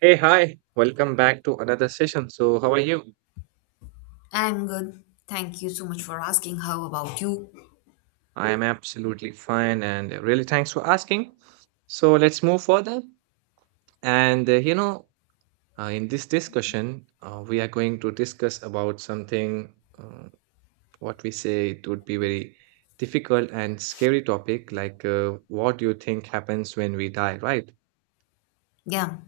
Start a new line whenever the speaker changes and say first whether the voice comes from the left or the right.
right: Hey, hi, welcome back to another session. So, how are you?
left: I'm good. Thank you so much for asking. How about you?
right: I am absolutely fine and really thanks for asking. So, let's move further. And uh, you know, in this discussion, we are going to discuss about something uh, what we say it would be very difficult and scary topic like what do you think happens when we die, right?
left: Yeah,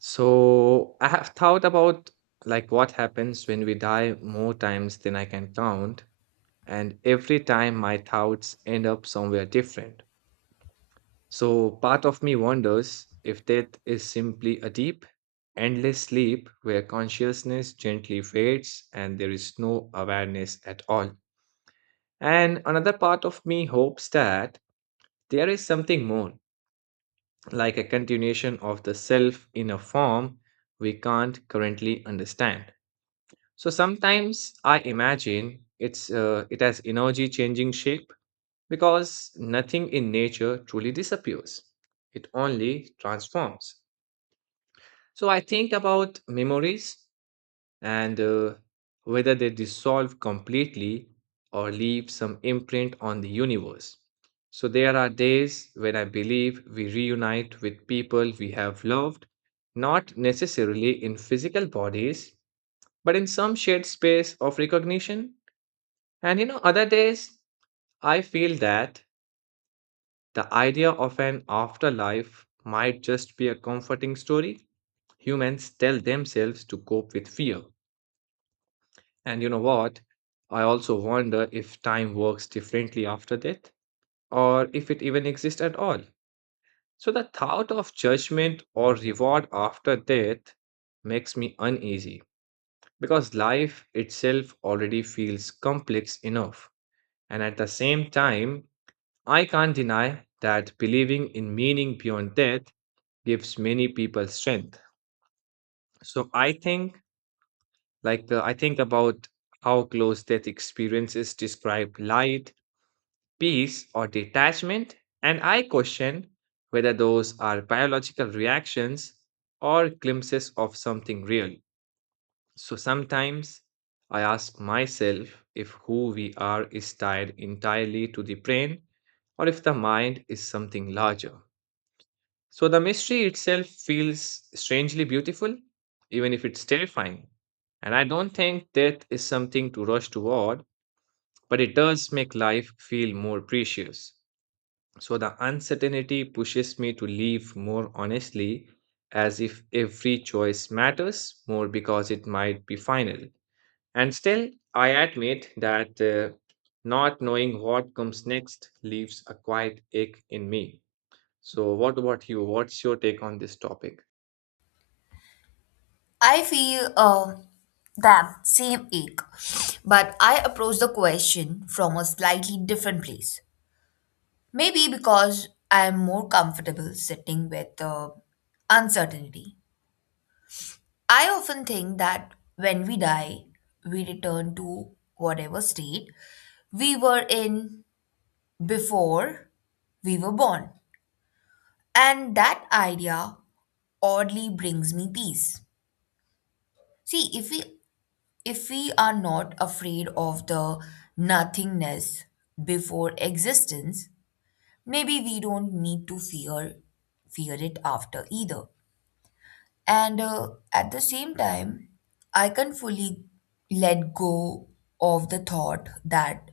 right: So, I have thought about like what happens when we die more times than I can count, and every time my thoughts end up somewhere different. So, part of me wonders if death is simply a deep, endless sleep where consciousness gently fades and there is no awareness at all. And another part of me hopes that there is something more, like a continuation of the self in a form we can't currently understand. So sometimes I imagine it has energy changing shape because nothing in nature truly disappears, it only transforms. So I think about memories and whether they dissolve completely or leave some imprint on the universe. So there are days when I believe we reunite with people we have loved, not necessarily in physical bodies, but in some shared space of recognition. And you know, other days I feel that the idea of an afterlife might just be a comforting story humans tell themselves to cope with fear. And you know what? I also wonder if time works differently after death or if it even exists at all. So the thought of judgment or reward after death makes me uneasy because life itself already feels complex enough. And at the same time, I can't deny that believing in meaning beyond death gives many people strength. So I think like the I think about how close death experiences describe light, peace, or detachment, and I question whether those are biological reactions or glimpses of something real. So sometimes I ask myself if who we are is tied entirely to the brain or if the mind is something larger. So the mystery itself feels strangely beautiful, even if it's terrifying. And I don't think death is something to rush toward, but it does make life feel more precious. So the uncertainty pushes me to live more honestly, as if every choice matters more because it might be final. And still, I admit that not knowing what comes next leaves a quiet ache in me. So, what about you? What's your take on this topic?
left: I feel that same ache, but I approach the question from a slightly different place. Maybe because I'm more comfortable sitting with uncertainty. I often think that when we die, we return to whatever state we were in before we were born. And that idea oddly brings me peace. See, if we are not afraid of the nothingness before existence, maybe we don't need to fear it after either. And at the same time, I can fully let go of the thought that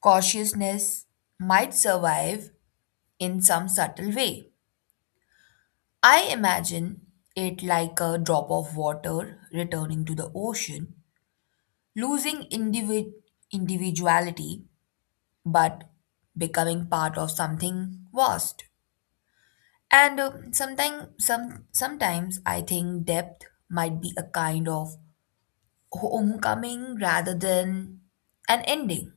left: cautiousness might survive in some subtle way. I imagine it like a drop of water returning to the ocean losing individuality but becoming part of something vast. And sometimes I think depth might be a kind of homecoming rather than an ending.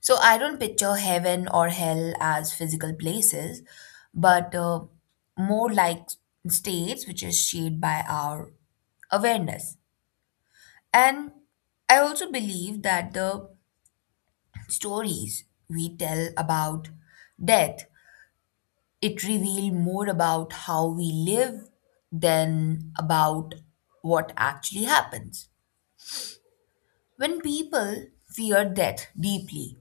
left: So I don't picture heaven or hell as physical places, but more like states which is shaped by our awareness. And I also believe that the stories we tell about death, it reveal more about how we live than about what actually happens. When people fear death deeply,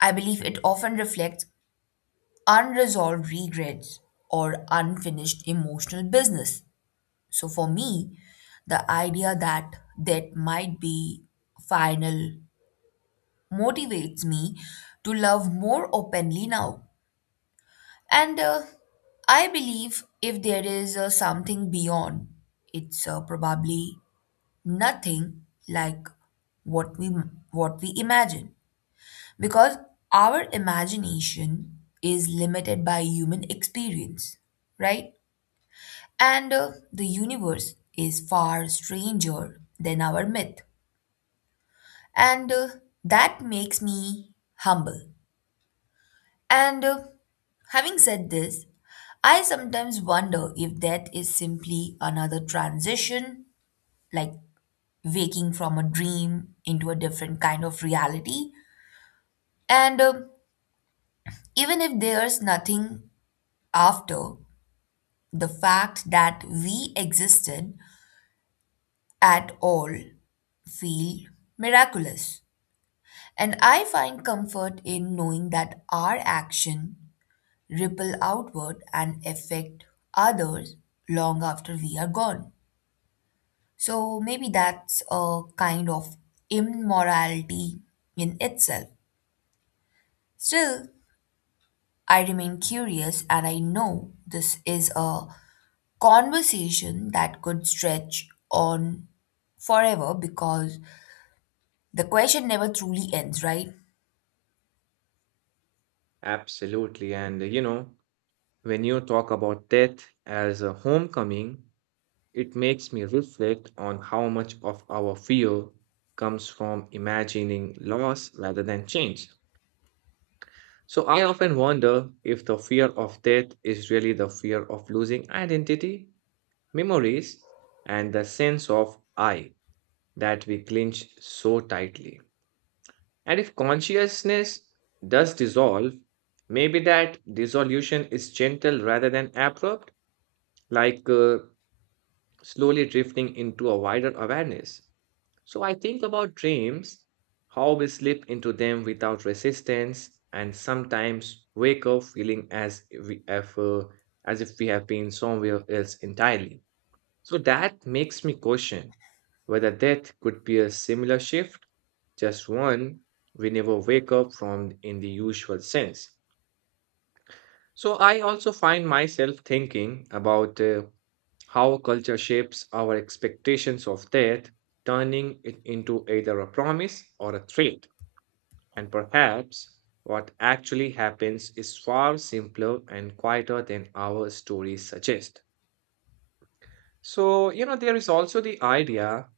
left: I believe it often reflects unresolved regrets or unfinished emotional business. So for me, the idea that death might be final motivates me to love more openly now. And I believe if there is something beyond, it's probably nothing like what we what we imagine because our imagination is limited by human experience, right? And the universe is far stranger than our myth. And that makes me humble. And having said this, I sometimes wonder if death is simply another transition, like waking from a dream into a different kind of reality. And even if there's nothing after, the fact that we existed at all feel miraculous. And I find comfort in knowing that our action ripple outward and affect others long after we are gone. So maybe that's a kind of immorality in itself. Still, I remain curious and I know this is a conversation that could stretch on forever because the question never truly ends, right?
right: Absolutely. And when you talk about death as a homecoming, it makes me reflect on how much of our fear comes from imagining loss rather than change. So I often wonder if the fear of death is really the fear of losing identity, memories, and the sense of I that we clinch so tightly. And if consciousness does dissolve, maybe that dissolution is gentle rather than abrupt, like slowly drifting into a wider awareness. So I think about dreams, how we slip into them without resistance, and sometimes wake up feeling as if we have been somewhere else entirely. So that makes me question whether death could be a similar shift, just one we never wake up from in the usual sense. So I also find myself thinking about how culture shapes our expectations of death, turning it into either a promise or a threat. And perhaps what actually happens is far simpler and quieter than our stories suggest. So, you know, there is also the idea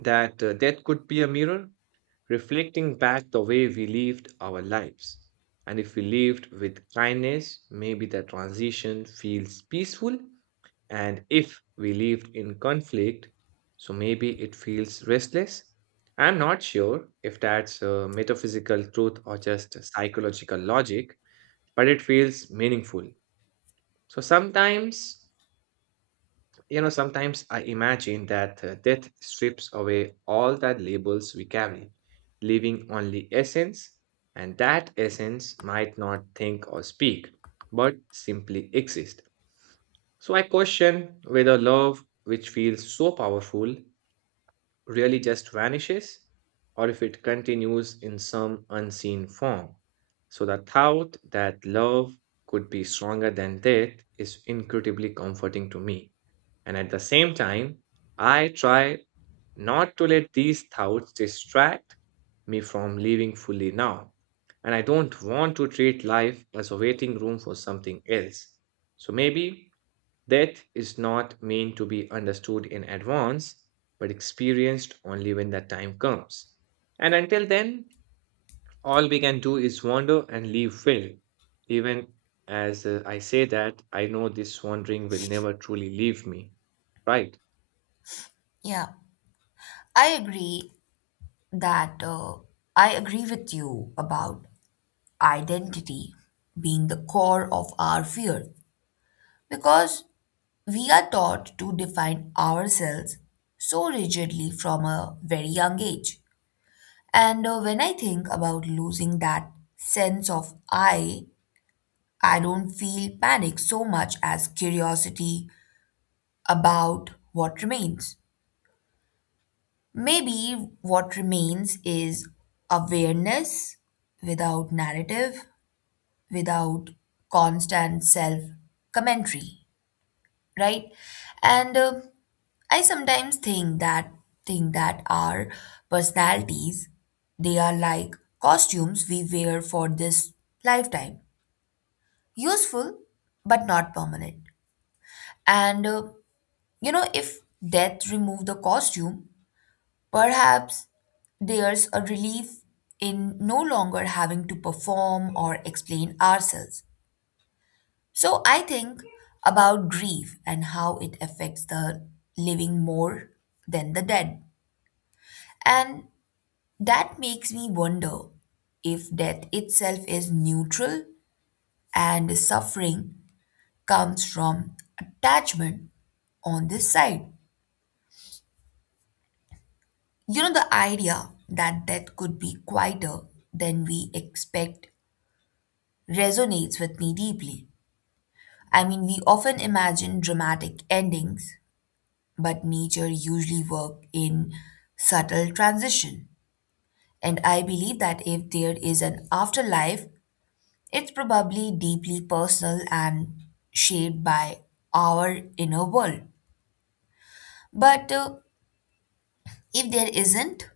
right: that death could be a mirror reflecting back the way we lived our lives. And if we lived with kindness, maybe the transition feels peaceful. And if we lived in conflict, so maybe it feels restless. I'm not sure if that's a metaphysical truth or just a psychological logic, but it feels meaningful. So sometimes I imagine that death strips away all the labels we carry, leaving only essence, and that essence might not think or speak, but simply exist. So I question whether love, which feels so powerful, really just vanishes or if it continues in some unseen form. So the thought that love could be stronger than death is incredibly comforting to me. And at the same time, I try not to let these thoughts distract me from living fully now. And I don't want to treat life as a waiting room for something else. So maybe death is not meant to be understood in advance, but experienced only when that time comes. And until then, all we can do is wander and leave will. Even as I say that, I know this wandering will never truly leave me. Right?
left: Yeah, I agree that uh, I agree with you about identity being the core of our fear because we are taught to define ourselves so rigidly from a very young age. And when I think about losing that sense of I don't feel panic so much as curiosity about what remains. Maybe what remains is awareness without narrative, without constant self commentary, right? And I sometimes think that our personalities they are like costumes we wear for this lifetime, useful but not permanent. And you know if death removed the costume, perhaps there's a relief in no longer having to perform or explain ourselves. So I think about grief and how it affects the living more than the dead. And that makes me wonder if death itself is neutral and suffering comes from attachment on this side. You know, the idea that death could be quieter than we expect resonates with me deeply. I mean, we often imagine dramatic endings, but nature usually works in subtle transition. And I believe that if there is an afterlife, it's probably deeply personal and shaped by our inner world. But if there isn't,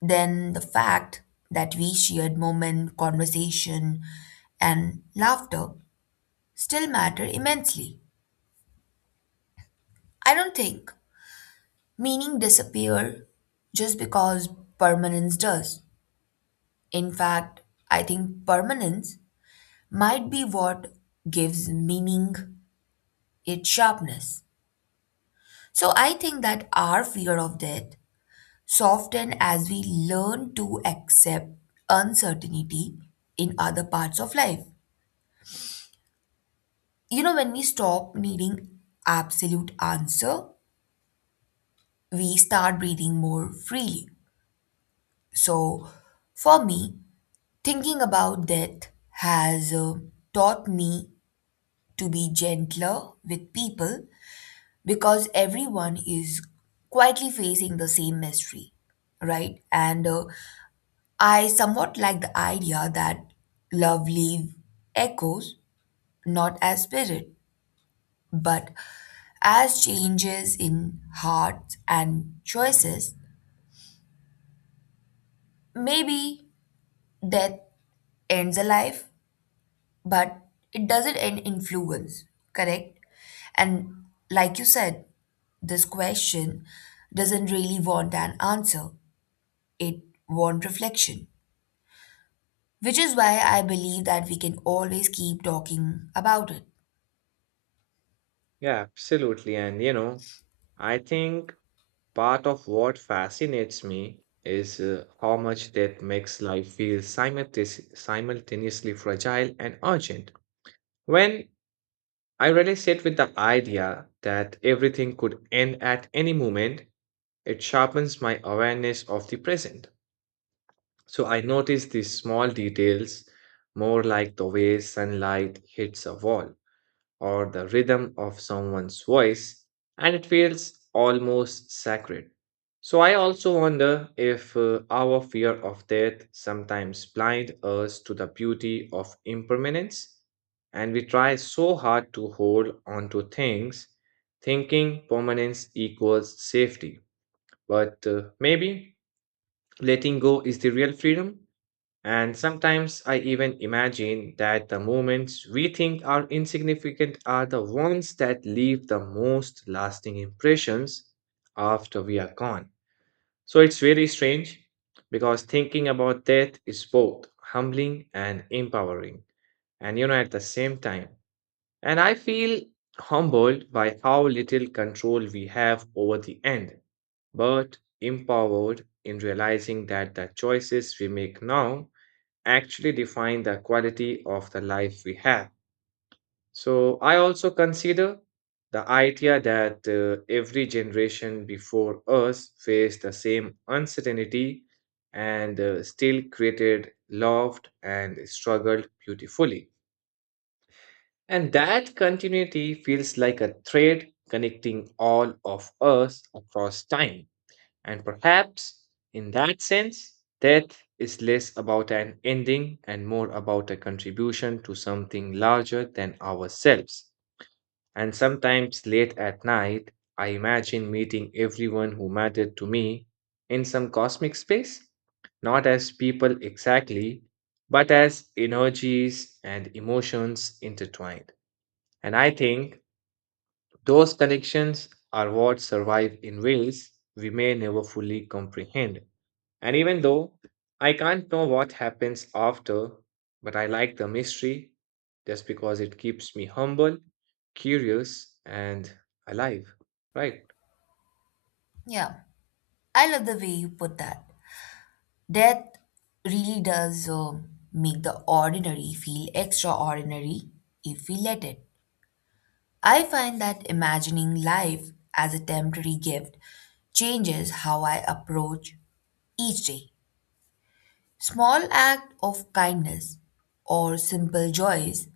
left: then the fact that we shared moment, conversation, and laughter still matter immensely. I don't think meaning disappear just because permanence does. In fact, I think permanence might be what gives meaning its sharpness. So I think that our fear of death soften as we learn to accept uncertainty in other parts of life. You know, when we stop needing absolute answer, we start breathing more freely. So for me, thinking about death has taught me to be gentler with people because everyone is quietly facing the same mystery, right? And I somewhat like the idea that love leaves echoes, not as spirit, but as changes in hearts and choices. Maybe death ends a life, but it doesn't end influence, correct? And like you said, this question doesn't really want an answer, it wants reflection, which is why I believe that we can always keep talking about it.
right: Yeah, absolutely. And you know, I think part of what fascinates me is how much death makes life feel simultaneously fragile and urgent. When I really sit with the idea that everything could end at any moment, it sharpens my awareness of the present. So I notice these small details, more like the way sunlight hits a wall or the rhythm of someone's voice, and it feels almost sacred. So, I also wonder if our fear of death sometimes blind us to the beauty of impermanence, and we try so hard to hold on to things, thinking permanence equals safety. But maybe letting go is the real freedom. And sometimes I even imagine that the moments we think are insignificant are the ones that leave the most lasting impressions after we are gone. So it's very strange because thinking about death is both humbling and empowering, and you know, at the same time. And I feel humbled by how little control we have over the end, but empowered in realizing that the choices we make now actually define the quality of the life we have. So I also consider the idea that every generation before us faced the same uncertainty and still created, loved, and struggled beautifully. And that continuity feels like a thread connecting all of us across time. And perhaps in that sense, death is less about an ending and more about a contribution to something larger than ourselves. And sometimes late at night, I imagine meeting everyone who mattered to me in some cosmic space, not as people exactly, but as energies and emotions intertwined. And I think those connections are what survive in ways we may never fully comprehend. And even though I can't know what happens after, but I like the mystery just because it keeps me humble, curious, and alive. Right?
left: Yeah. I love the way you put that. Death really does make the ordinary feel extraordinary if we let it. I find that imagining life as a temporary gift changes how I approach each day. Small act of kindness or simple joys,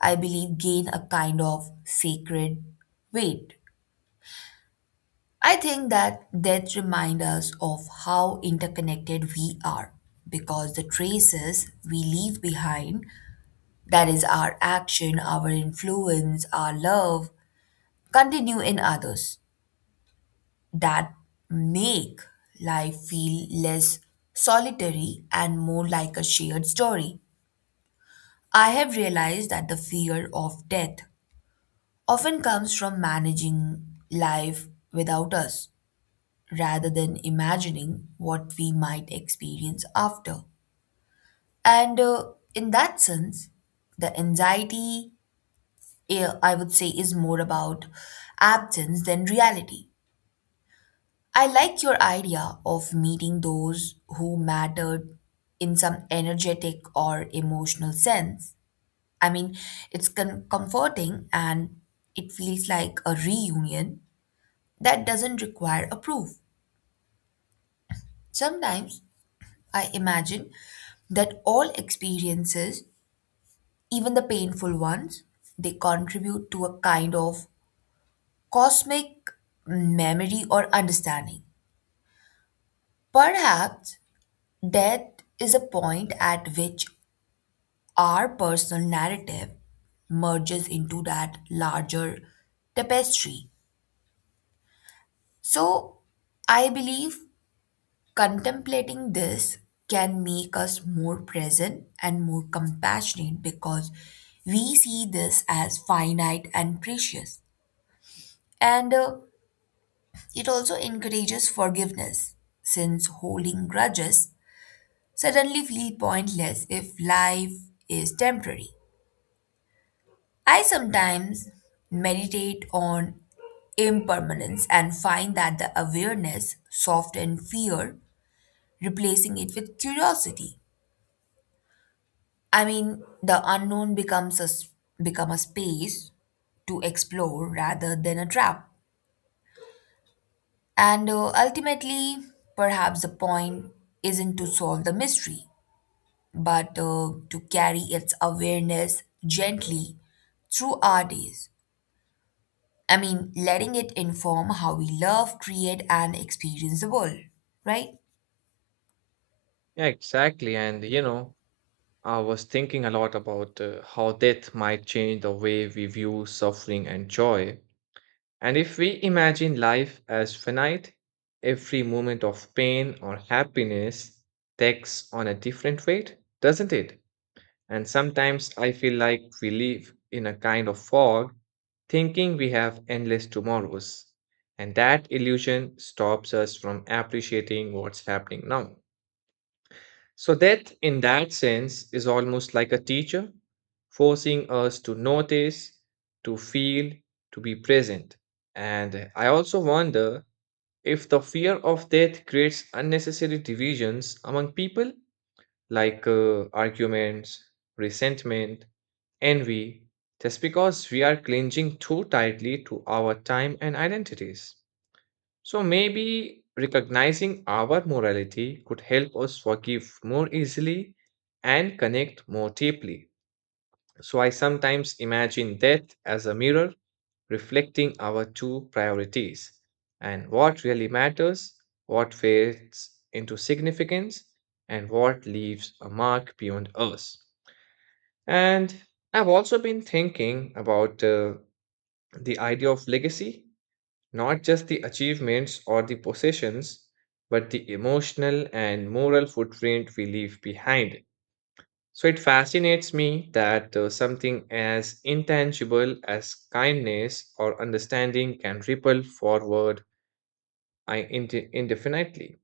left: I believe, gain a kind of sacred weight. I think that death reminds us of how interconnected we are because the traces we leave behind, that is, our action, our influence, our love, continue in others that make life feel less solitary and more like a shared story. I have realized that the fear of death often comes from managing life without us rather than imagining what we might experience after. And in that sense, the anxiety, eh, I would say, is more about absence than reality. I like your idea of meeting those who mattered in some energetic or emotional sense. I mean, it's comforting and it feels like a reunion that doesn't require a proof. Sometimes I imagine that all experiences, even the painful ones, they contribute to a kind of cosmic memory or understanding. Perhaps death is a point at which our personal narrative merges into that larger tapestry. So, I believe contemplating this can make us more present and more compassionate because we see this as finite and precious. And it also encourages forgiveness, since holding grudges suddenly feel pointless if life is temporary. I sometimes meditate on impermanence and find that the awareness softens fear, replacing it with curiosity. I mean, the unknown become a space to explore rather than a trap. And ultimately, perhaps the point isn't to solve the mystery, but to carry its awareness gently through our days. I mean, letting it inform how we love, create, and experience the world, right?
right: Yeah, exactly. And you know, I was thinking a lot about how death might change the way we view suffering and joy. And if we imagine life as finite, every moment of pain or happiness takes on a different weight, doesn't it? And sometimes I feel like we live in a kind of fog, thinking we have endless tomorrows. And that illusion stops us from appreciating what's happening now. So, death, in that sense, is almost like a teacher, forcing us to notice, to feel, to be present. And I also wonder if the fear of death creates unnecessary divisions among people, like arguments, resentment, envy, just because we are clinging too tightly to our time and identities. So maybe recognizing our morality could help us forgive more easily and connect more deeply. So I sometimes imagine death as a mirror reflecting our true priorities and what really matters, what fades into significance, and what leaves a mark beyond us. And I've also been thinking about the idea of legacy, not just the achievements or the possessions, but the emotional and moral footprint we leave behind. So it fascinates me that something as intangible as kindness or understanding can ripple forward indefinitely.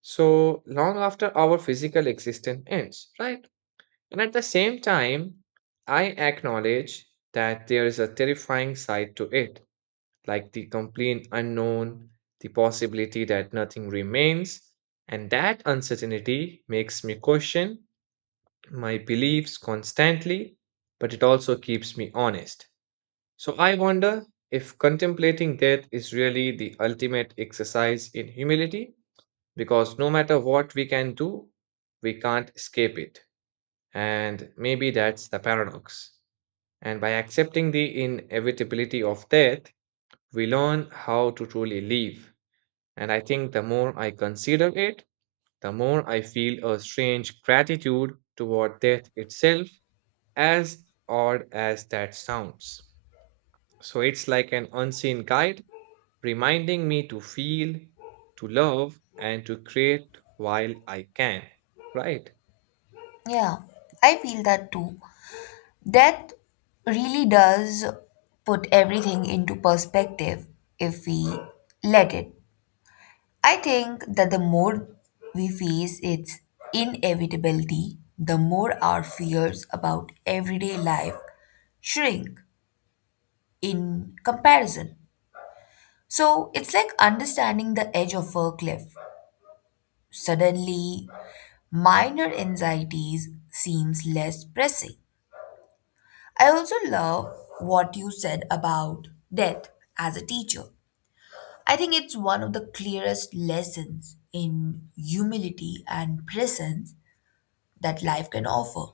right: So long after our physical existence ends, right? And at the same time, I acknowledge that there is a terrifying side to it, like the complete unknown, the possibility that nothing remains, and that uncertainty makes me question my beliefs constantly, but it also keeps me honest. So I wonder if contemplating death is really the ultimate exercise in humility, because no matter what we can do, we can't escape it. And maybe that's the paradox. And by accepting the inevitability of death, we learn how to truly live. And I think the more I consider it, the more I feel a strange gratitude toward death itself, as odd as that sounds. So it's like an unseen guide reminding me to feel, to love, and to create while I can, right?
left: Yeah, I feel that too. Death really does put everything into perspective if we let it. I think that the more we face its inevitability, the more our fears about everyday life shrink in comparison. So it's like understanding the edge of a cliff. Suddenly, minor anxieties seems less pressing. I also love what you said about death as a teacher. I think it's one of the clearest lessons in humility and presence that life can offer.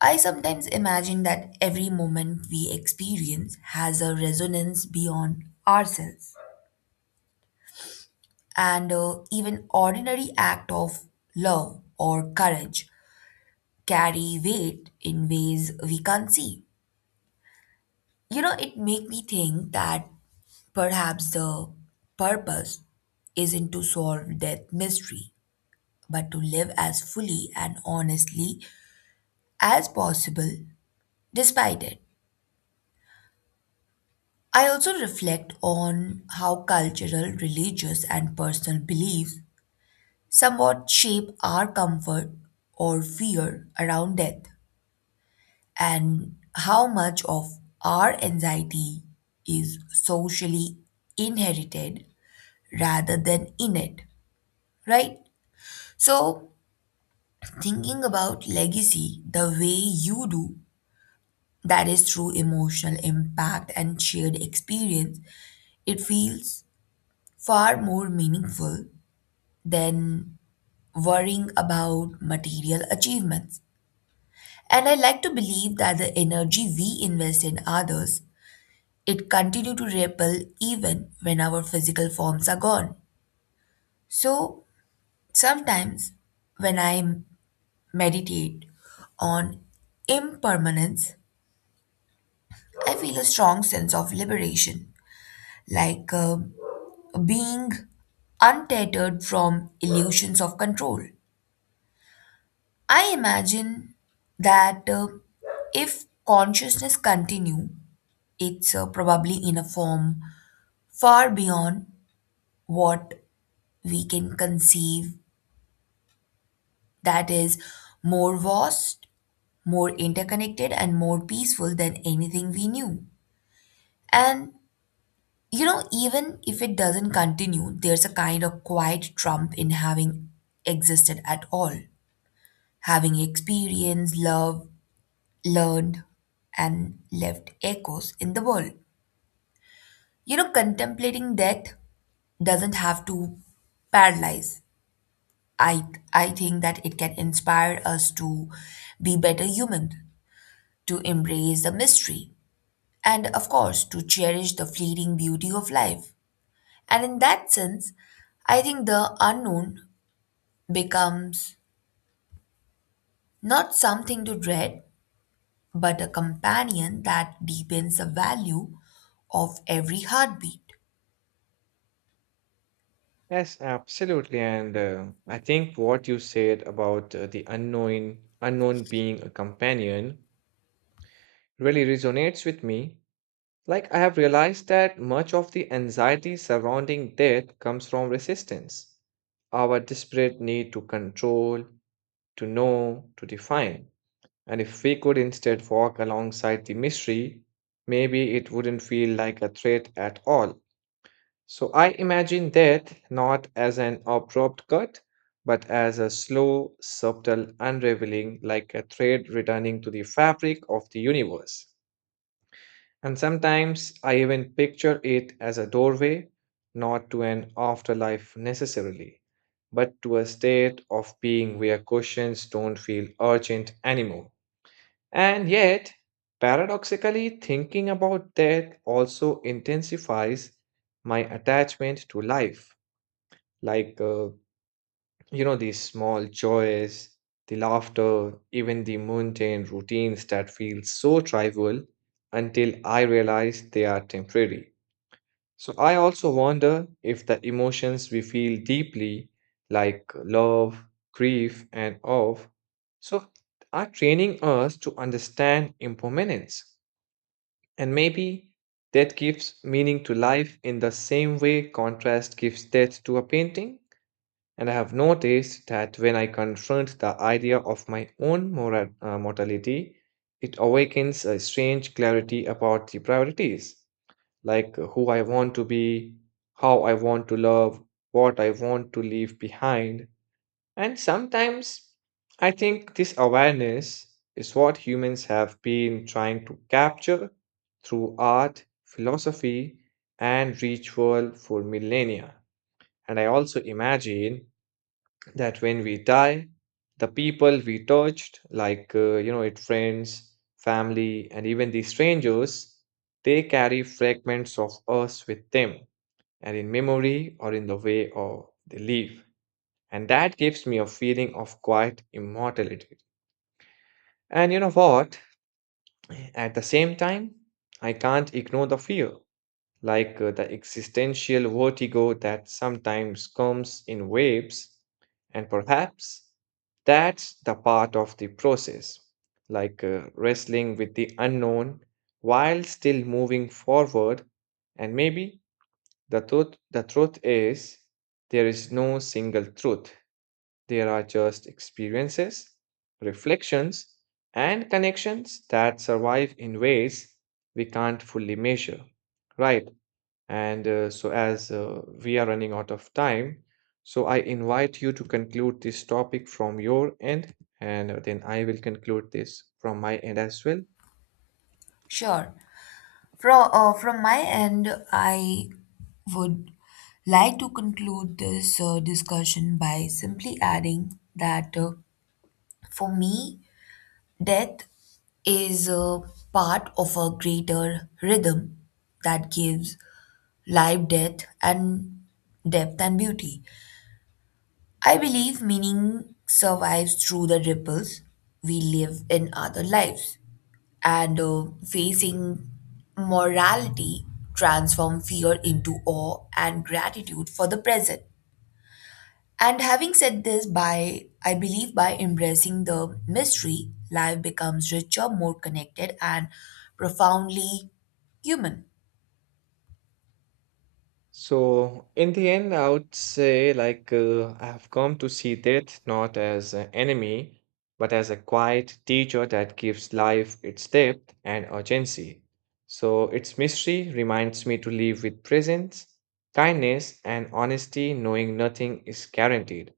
left: I sometimes imagine that every moment we experience has a resonance beyond ourselves, and even ordinary act of love or courage carry weight in ways we can't see. You know, it make me think that perhaps the purpose isn't to solve death mystery, but to live as fully and honestly as possible despite it. I also reflect on how cultural, religious, and personal beliefs somewhat shape our comfort or fear around death, and how much of our anxiety is socially inherited rather than innate, right? So, thinking about legacy the way you do, that is through emotional impact and shared experience, it feels far more meaningful than worrying about material achievements. And I like to believe that the energy we invest in others, it continue to ripple even when our physical forms are gone. So sometimes when I meditate on impermanence, I feel a strong sense of liberation, like being untethered from illusions of control. I imagine that if consciousness continue, it's probably in a form far beyond what we can conceive. That is more vast, more interconnected, and more peaceful than anything we knew. And you know, even if it doesn't continue, there's a kind of quiet trump in having existed at all. Having experienced, loved, learned, and left echoes in the world. You know, contemplating death doesn't have to paralyze. I, I think that it can inspire us to be better humans, to embrace the mystery, and of course, to cherish the fleeting beauty of life. And in that sense, I think the unknown becomes not something to dread, but a companion that deepens the value of every heartbeat.
right: Yes, absolutely. And I think what you said about unknown being a companion really resonates with me. Like, I have realized that much of the anxiety surrounding death comes from resistance, our desperate need to control, to know, to define. And if we could instead walk alongside the mystery, maybe it wouldn't feel like a threat at all. So I imagine death not as an abrupt cut, but as a slow, subtle unraveling, like a thread returning to the fabric of the universe. And sometimes I even picture it as a doorway, not to an afterlife necessarily, but to a state of being where questions don't feel urgent anymore. And yet, paradoxically, thinking about death also intensifies my attachment to life. Like, uh, you know, these small joys, the laughter, even the mundane routines that feel so trivial until I realize they are temporary. So I also wonder if the emotions we feel deeply, like love, grief, and awe, so are training us to understand impermanence. And maybe that gives meaning to life in the same way contrast gives depth to a painting. And I have noticed that when I confront the idea of my own mortality, it awakens a strange clarity about the priorities, like who I want to be, how I want to love, what I want to leave behind. And sometimes I think this awareness is what humans have been trying to capture through art, philosophy, and ritual for millennia. And I also imagine that when we die, the people we touched, like, you know, it friends, family, and even the strangers, they carry fragments of us with them, and in memory or in the way or they live. And that gives me a feeling of quiet immortality. And you know what? At the same time, I can't ignore the fear, like the existential vertigo that sometimes comes in waves. And perhaps that's the part of the process, like wrestling with the unknown while still moving forward. And maybe the truth is there is no single truth, there are just experiences, reflections, and connections that survive in ways we can't fully measure. Right. And so, as we are running out of time, so I invite you to conclude this topic from your end, and then I will conclude this from my end as well.
left: Sure. From from my end, I would like to conclude this discussion by simply adding that for me, death is a part of a greater rhythm that gives life, death, and depth and beauty. I believe meaning survives through the ripples we live in other lives. And facing morality transform fear into awe and gratitude for the present. And having said this, by I believe by embracing the mystery, life becomes richer, more connected, and profoundly human.
right: So, in the end, I would say, like, I have come to see death not as an enemy, but as a quiet teacher that gives life its depth and urgency. So, its mystery reminds me to live with presence, kindness, and honesty, knowing nothing is guaranteed.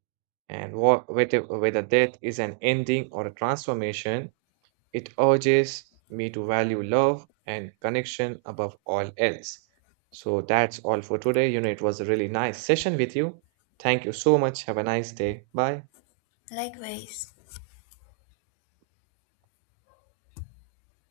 right: And whether death is an ending or a transformation, it urges me to value love and connection above all else. So that's all for today. You know, it was a really nice session with you. Thank you so much. Have a nice day. Bye.
left: Likewise.